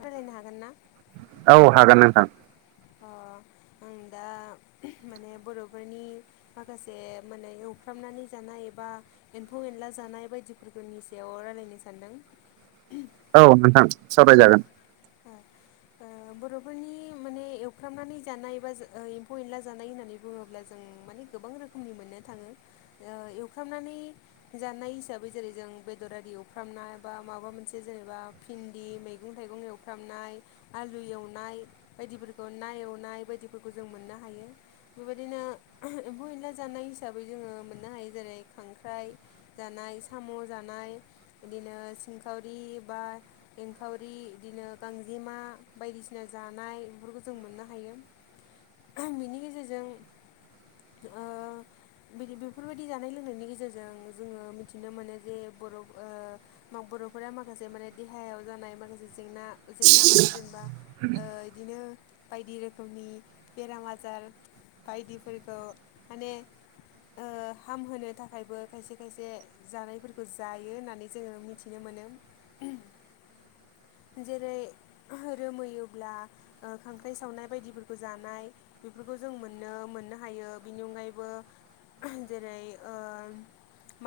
रायलायनो हागोन ना औ हागोन नोंथां। अ आं दा [inaudible] माने बर'फोरनि माखासे माने एवफ्रामनानै जानाय एबा एम्फौ-एनला जानाय नाय बायदिफोरखौनि सायाव रायलायनो सानदों औ नोंथां सावरायजागोन। ओ बर'फोरनि माने एवफ्रामनानै जानाय एबा जो ओ एम्फौ-एनला जानाय होननानै बुङोब्ला जों माने गोबां रोखोमनि मोननो थाङो ओ एवफ्रामनानै जानाय हिसाबै जेरै जों बेदर आरि एवफ्रामनाय बा माबा मोनसे जेनेबा फिन दि मैगं-थाइगं एवफ्रामनाय, आलु एवनाय बायदिफोरखौ ना एवनाय बायदिफोरखौ जों मोननो हायो बेबायदिनो एम्फौ एनला जानाय हिसाबै जोङो मोननो हायो जेरै- खां ख्राइ जानाय, साम' जानाय, बिदिनो सिंखावरि बा एंखावरि, बिदिनो गांजेमा बायदिसिना जानाय बेफोरखौ जों मोननो हायो। बिनि गेजेरजों ओ बेफोरबायदि जानाय लोंनायनि गेजेरजों जोङो मिथिनो मोनो जे बर' ओ बर'फोरा माखासे माने दे हायाव जानाय माखासे जेंना, जेंना मानि जेनेबा ओ बिदिनो बायदि रोखोमनि बेराम आजार बायदिफोरखौ माने ओ हामहोनो थाखायबो खायसे खायसे जानायफोरखौ जायो होननानै जोङो मिथिनो मो नो। [inaudible] जेरै रोमोयोब्ला खांख्राइ सावनाय बायदिफोरखौ जानाय बेफोरखौ जों मोननो मोननो हायो बिनि अनगायैबो जेरै ओ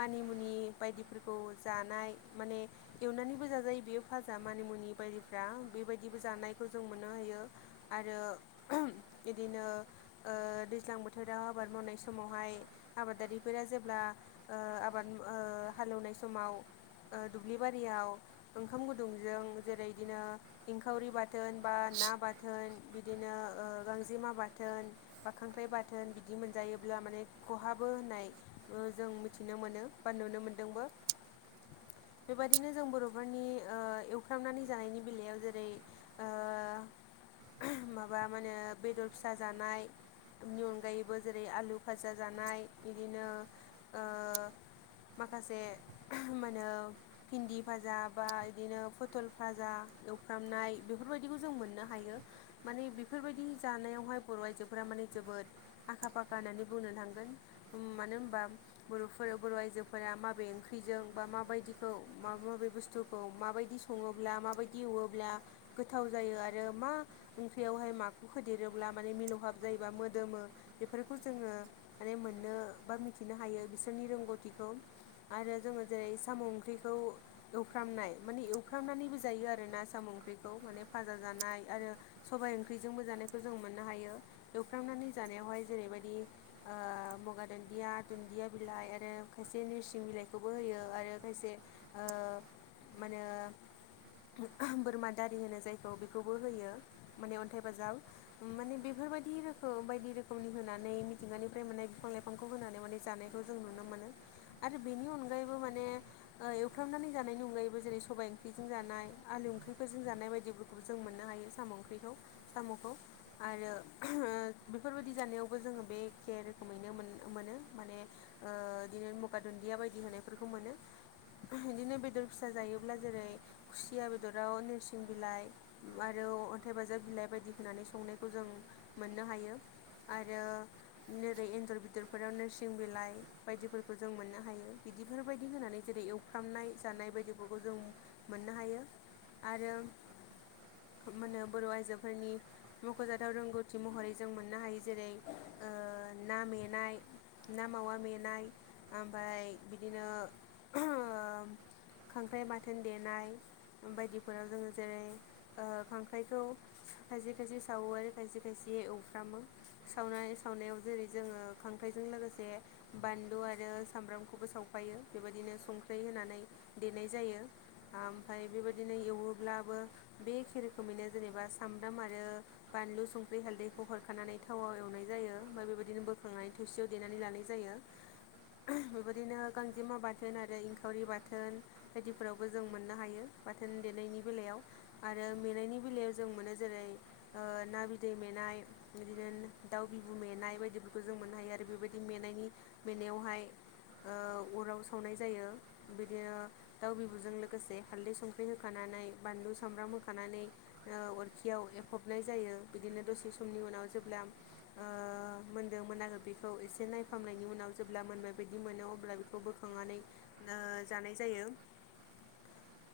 मानिमुनि बायदिफोरखौ जानाय माने एवनानैबो जाजायो बेयो भाजा मानिमुनि बायदिफ्रा बेबायदिबो जानायखौ जों मोननो हायो आरो बिदिनो ओ दैज्लां बोथोराव आबाद मावनाय समावहाय आबादारिफोरा जेब्ला बा ओ आबाद औ हालेवनाय समाव ओ दुब्लि बारियाव ओंखाम गुदुंजों जेरै बिदिनो इंखावरि बाथोन बा ना बाथोन बिदिनो ओ गांजेमा बाथोन बा खांख्राइ बाथोन बिदि मोनजायोब्ला माने खहाबो होननाय ओ जों मिथिनो मोनो बा नुनो मोनदोंबो। [inaudible] बेबायदिनो जों बर' [inaudible] फ्रा एवफ्रामनानै जानायनि बेलायाव जेरै ओ माबा माहोनो बेदर फिसा जानाय बिनि अनगायैबो जेरै आलु भाजा जानाय बिदिनो ओ माखासे मा होनो भिन्दी भाजा बा बिदिनो फटल भाजा एवफ्रामनाय बेफोरबायदिखौ जों मोननो हायो, माने बिफो रबायदि जानायावहाय बर'आइजोफोरा माने जोबोद आखा फाखा होननानै बुंनो थांगोन, मानो होनबा बर'फोरा बर' आइजोफोरा माबे ओंख्रिजों बा माबायदिखौ माबा माबे बु स्थुखौ माबायदि सङोब्ला माबायदि एवोब्ला गोथाव जायो आरो मा ओंख्रियावहाय माखौ होदेरोब्ला माने मिलौहाब जायोबा मोदोमो बेफोरखौ जोङो माने मोननो बा मिथिनो हायो, बिसोरनि रोंगौथिखौ आरो जोङो जेरै साम' ओंख्रिखौ एवफ्रामनाय माने एवफ्रामनानैबो जायो आरो ना साम' ओंख्रिखौ माने फाजा जानाय आरो सबाय ओंख्रिजोंबो जानायखौ जों मोननो हायो एवफ्रामनानै जानायावहाय जेरैबायदि ओ गंगार दुन्दिया, दुन्दिया बिलाइ आरो खायसे नोरसिं बिलाइखौबो होयो आरो खायसे ओ मा होनो बोरमा दारि होनो जायखौ बेखौबो होयो माने अन्थाइ बाजाब माने बेफोर बायदि रोखोम बायदि रोखोमनि होनानै मिथिंगानिफ्राय मोननाय बिफां-लाइफांखौ होनानै माने जानायखौ जों नुनो मोनो। आरो बेनि अनगायैबो माने ओ एवफ्रामनानै जानायनि अनगायैबो जेरै सबाय ओंख्रिजों जानाय, आलु ओंख्रिफोरजों जानाय बायदिफोरखौबो जों मोननो हायो साम' ओंख्रिखौ साम'खौ। आरो ओ बेफोरबायदि जानायावबो जोङो बे एखे रोखोमैनो मोन मोनो माने ओ इदिनो मुगा दुन्दिया बायदि होनायफोरखौ मोनो इदिनो बे बेदर फिसा जायोब्ला जेरै खुसिया बेदराव नोरसिं बिलाइ आरोव अन्थाइ बाजाब बि बिलाइ बायदि होनानै संनायखौ जों मोननो हायो। आरो नोरै एन्जर बेदरफोराव नोरसिं बिलाइ बायदिफोरखौ जों मोननो हायो। बिदिफोरबायदि होनानै जेरै एवफ्रामनाय जानाय बायदिखौबो जों मोननो हायो आरो मोनो बर आइजोफोरनि मखजाथाव रोंगौथि महरै जों मोननो हायो जेरै ओ ना मेनाय ना मावा मेनाय ओमफ्राय बिदिनो ओहो ओ [inaudible] खांख्राइ बाथोन देनाय बायदिफोराव जोंङो जेरै ओ खांख्राइखौ खायसे खायसे सावो आरो खायसे खायसे एवफ्रामो सावनाय सावनायाव जेरै जोंङो खांख्रायजों लोगोसे बानलु आरो सामब्रामखौबो सावफा फायो बेबायदिनो संख्रि होनानै देनाय जायो। ओमफ्राय बेबायदिनो एवोब्लाबो बे एखे रोखोमैनो जेनेबा सामब्राम आरो बा बानलु संख्रि हालदैखौ हरखानानै थावाव एवनाय जायो ओमफ्राय बेबायदिनो बोखांनानै थुसियाव देनानै लानाय जायो। [inaudible] बेबायदिनो गांजेमा बाथोन आरो इंखावरि बाथोन बाथोन बायदिफोरावबो जों मोननो हायो बाथोन देनायनि बेलायाव आरो मेनायनि बेलायाव जों मोनो जेरै ओ ना बिदै मेनाय बिदिनो दाउ बिबु मेनाय बायदिफोरखौ जों मोननो हायो आरो बेबायदिनायनि मेनायनि मेनायावहाय ओ अराव सावनाय जायो। बिदिनो दाउ बिबुजों लोगोसे हाल्दै संख्रि होखानानै बानलु सामब्राम होखानानै ओ अरखियाव एफबनाय जायो बिदिनो दसे समनि उनाव जेब्ला ओ मोनदों मोनाखै बेखौ एसे नायफामनायनि उनाव जेब्ला मोनबायबायायदि मोनो अब्ला बेखौ बोखां नानै ओ जानाय जायो। [inaudible]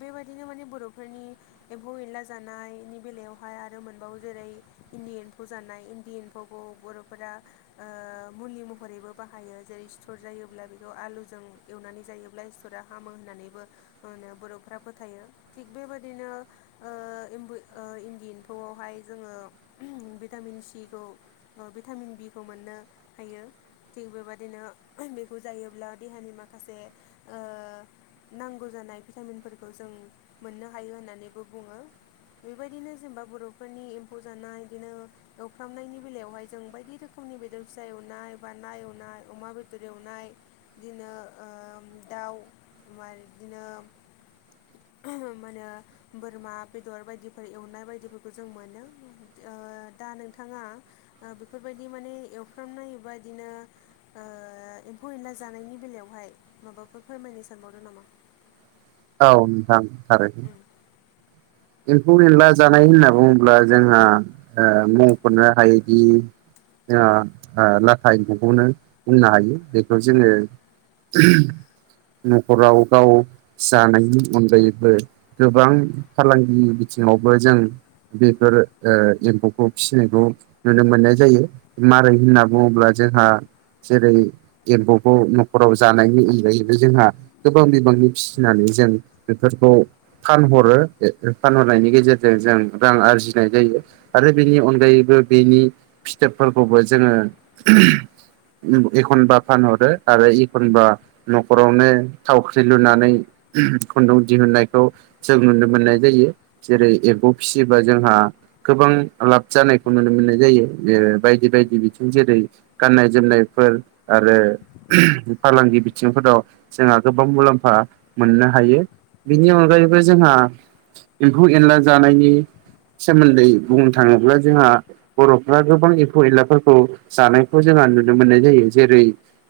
बेबायदिनो माने बरफोरनि एम्फौ एनला जानायनि बेलायावहाय आरो मोनबावो जेरै इन्दि एम्फौ जानाय इन्दि एम्फौखौ बरफोरा ओ मुलि महरैबो बाहा बाहायो जेरै स्थर जायोब्ला बेखौ आलुजों एवनानै जायोब्ला सिथरा हामो होननानैबो मा होनो बरफोरा फोथायो थिग बेबायदिनो ओ इम्बुय इन्दि एम्फौआवहाय जोंङो भिटामिन सिखौ ओ भिटामिन बि खौ मोननो हायो थिग बेबादिनो बेखौ जायोब्ला देहानि माखासे ओ नांगौ जानाय भिटामिनफोरखौ जों मोननो हायो होननानैबो बुङो। बेबायदिनो जेनेबा बरफोरनि एम्फौ जानाय बिदिनो एवफ्रामनायनि बेलायावहाय जों बायदि रोखोम नि बेदर फिसा एवनाय बा ना एवनाय अमा बेदर एवनाय बिदिनो ओ दाउ [unintelligible] बिदिनो मा होनो बोरमा बेदर बायदिफोर एवनाय बायदिफोरखौ जों मोनो ओ दा नोंथाङा ओ बेफोरबायदि माने एवफ्रामनाय एबा इदिनो ओ एम्फौ एनला जानायनि बेलायावहाय माबाफोर फोरमायनो सानबावदों नामा? औ नोंथां थारैनो उम एम्फौ एनला जानाय होनना बुङोब्ला जोंहा मुंफोरनो हायैदि जों ओ लाथा एम्खौखौनो होननो हायो बेखौ जोंङो [unintelligible] नखराव गाव जानायनि अनगायैबो गोबां फालांगि बिथिङावबो जों बेफोर ओ एम्फौखौ फिसिनायखौ नुनो मोननाय जायो मारै होनना बुङोब्ला जोंहा जेरै एम्फौखौ नखराव जानायनि अनगायैबो जोंहा गोबां बिबांनि फिसिनानै जों बेफोरखौ फानहरो फानहरनायनि गेजेरजों जों रां आरजिनाय जायो आरो बेनि अनगायैबो बेनि फिथोबफोरखौबो जोङो उम एखनबा फानहरो आरो एखनबा न'खरावनो थावख्रि लुनानै खुन्दुं दिहुननायखौ जों नुनो मोननाय जायो जेरै एम्फौ फिसियोबा जोंहा गोबां लाब जानायखौ नुनो मोननाय जायो। ओ बायदि बायदि बिथिं जेरै गाननाय जोमनायफोर आरो फालांगि बिथिंफोराव जोंहा गोबां मुलाम्फा मोननो हायो। बिनि अनगायैबो जोंहा एम्फौ एनला जानायनि सोमोन्दै बुंनो थाङोब्ला जोंहा बर'फ्रा गोबां एम्फौ एनलाफोरखौ जानायखौ जोङो नुनो मोननाय जायो जेरै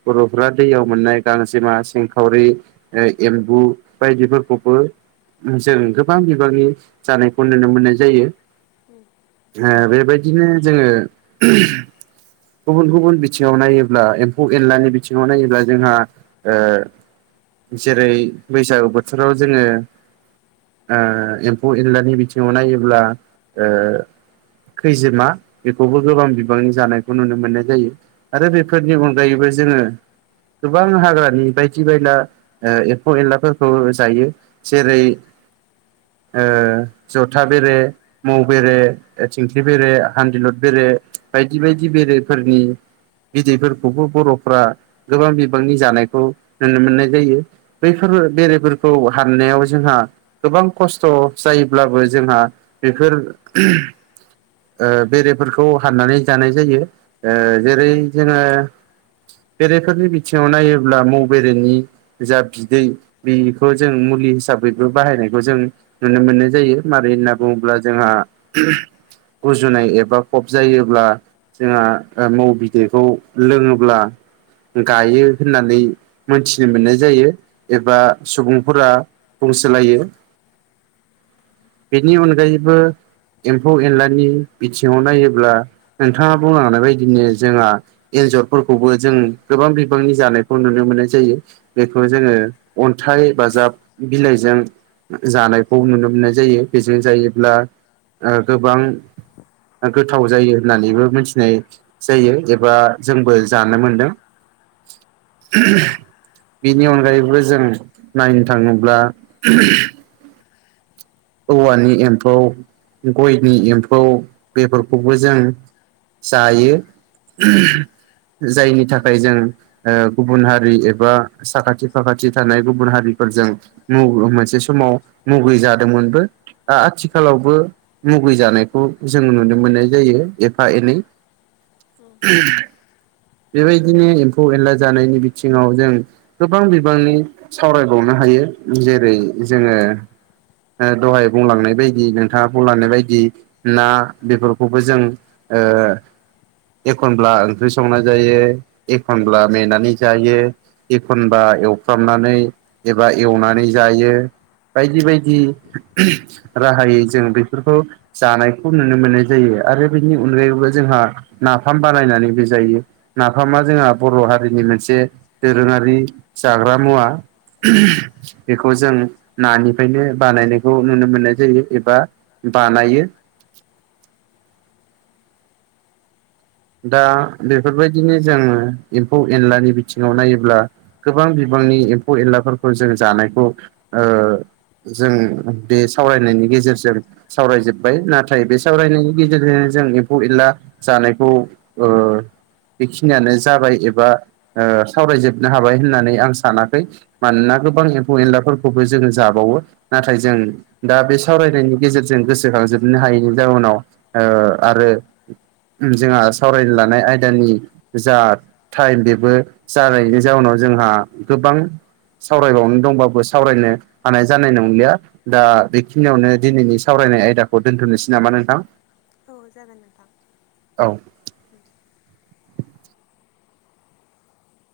बर'फोरा दैयाव मोननाय गांजेमा सिंखावरि ओ एम्बु बायदिफोरखौबो जों गोबां बिबांनि जानायखौ नुनो मोननाय जायो। उम ओ बेबाय दिनो जोङो गुबुन गुबुन बिथिङाव नायोब्ला एम्फौ एनलानि बिथिङाव नायोब्ला जोंहा ओ जेरै बैसागु बोथोराव जोङो ओ एम्फौ एनलानि बिथिङाव नायोब्ला ओ खैजोमा बेखौबो गोबां बिबांनि जानायखौ नुनो मोननाय जायो आरो बेफोरनि अनगायैबो जोङो गोबां हाग्रानि बायदि बायला ओ एम्फौ एनलाफोरखौ जायो जेरै ओ जथा बेरे, मौ बेरे, थिंख्लि बेरे, हान्दिलर बेरे, बायदि बायदि बेरेफोरनि बिदैफोरखौबो बर'फ्रा गोबां बिबांनि जानायखौ नुनो मोननाय जायो। बैफोर बेरेफोरखौ हाननायाव जोंहा गोबां खस्थ' जायोब्लाबो जोंहा बेफोर ओ बेरेफोरखौ हाननानै जानाय जायो ओ जेरै जोङो बेरेफोरनि बिथिङाव नायोब्ला मौ बेरेनि जा बिदै बेखौ जों मुलि हिसाबैबो बाहायनायखौ जों नुनो मोननाय जायो मारै होनना उम बुङोब्ला जोंहा गुजुनाय एबा कब जायोब्ला जोंहा मौ बिदैखौ लोङोब्ला गायो होननानै मोनथिनो मोननाय जायो एबा सुबुंफोरा बुंसोलायो। बेनि अनगायैबो एम्फौ एनलानि बिथिङाव नायोब्ला नोंथाङा बुंनो हानाय बायदिनो जोंहा एनजरफोरखौबो जों गोबां बिबांनि जानायखौ नुनो मोननाय जायो। बेखौ उम जोङो अन्थाइ बाजाब बिलाइजों जानायखौ नुनो मोननाय जायो, बेजों जायोब्ला ओ गोबां गोथाव जायो होननानैबो मिथिनाय जायो एबा जोंबो जानो मोनदों। [unintelligible] बिनि अनगायैबो जों नायनो थाङोब्ला औवानि एम्फौ, गयनि एम्फौ बेफोरखौबो जों जायो जायनि थाखाय जों ओ गुबुन हारि एबा साखाथि फाखाथि थानाय गुबुन हारि फोरजों मु मोनसे समाव मुगै जादोंमोनबो। दा आथिखालावबो मुगै जानायखौ जों नुनो मोननाय जायो एफा एनै। उम बेबायदिनो एम्फौ एनला जानायनि बिथिङाव जों गोबां बिबांनि सावरायबावनो हायो जेरै जोङो ओ दहाय बुंलांनाय बायदि नोंथाङा बुंलांनाय बायदि ना बेफोरखौबो जों ओ एखनब्ला ओंख्रि संना जायो, एखमब्ला मेनानै जायो एखनबा एवफ्रामनानै एबा एवनानै जायो। बायदि बायदि राहायै जों बेफोरखौ जानायखौ नुनो मोननाय जायो। आरो बेनि अनगायैबो जोंहा नाफाम बानायनानैबो जायो। नाफामा जोंहा बर' हारिनि मोनसे दोरोङारि जाग्रा मुवा। बेखौ जों नानिफ्रायनो बानायनायखौ नुनो मोननाय जायो एबा बानायो। दा बेफोरबायदिनो जोङो एम्फौ एनलानि बिथिङाव नायोब्ला गोबां बिबां गोबांनि एम्फौ एनलाफोरखौ जों जानायखौ जों बे सावरायनायनि गेजेरजों सावरायजोबबाय नाथाय बे सावरायनायनि गेजेरजों जों एम्फौ एनला जानायखौ बेखिनियानो जाबाय एबा सावरायजोबनो हाबाय होननानै आं सान- सानाखै मानोना उम गोबां एम्फौ एनलाफोर खौबो जोङो जाबावो नाथाय जों दा बे सावरायनायनि गेजेरजों गोसोखांजोबनो हायैनि जाउनाव ओ आरो जोंहा सावरायनो लानाय आयदानि जा टाइम बेबो जानायनि जाउनाव जोंहा बां सावरायबावनो दंबाबो सावरायनो हानाय जानाय नंलिया दा बेखिनियावनो दिनैनि सावराय फरायनाय आयदाखौ दोनथनोसै नामा नोंथां? औ जागोन नोंथां। औ। उम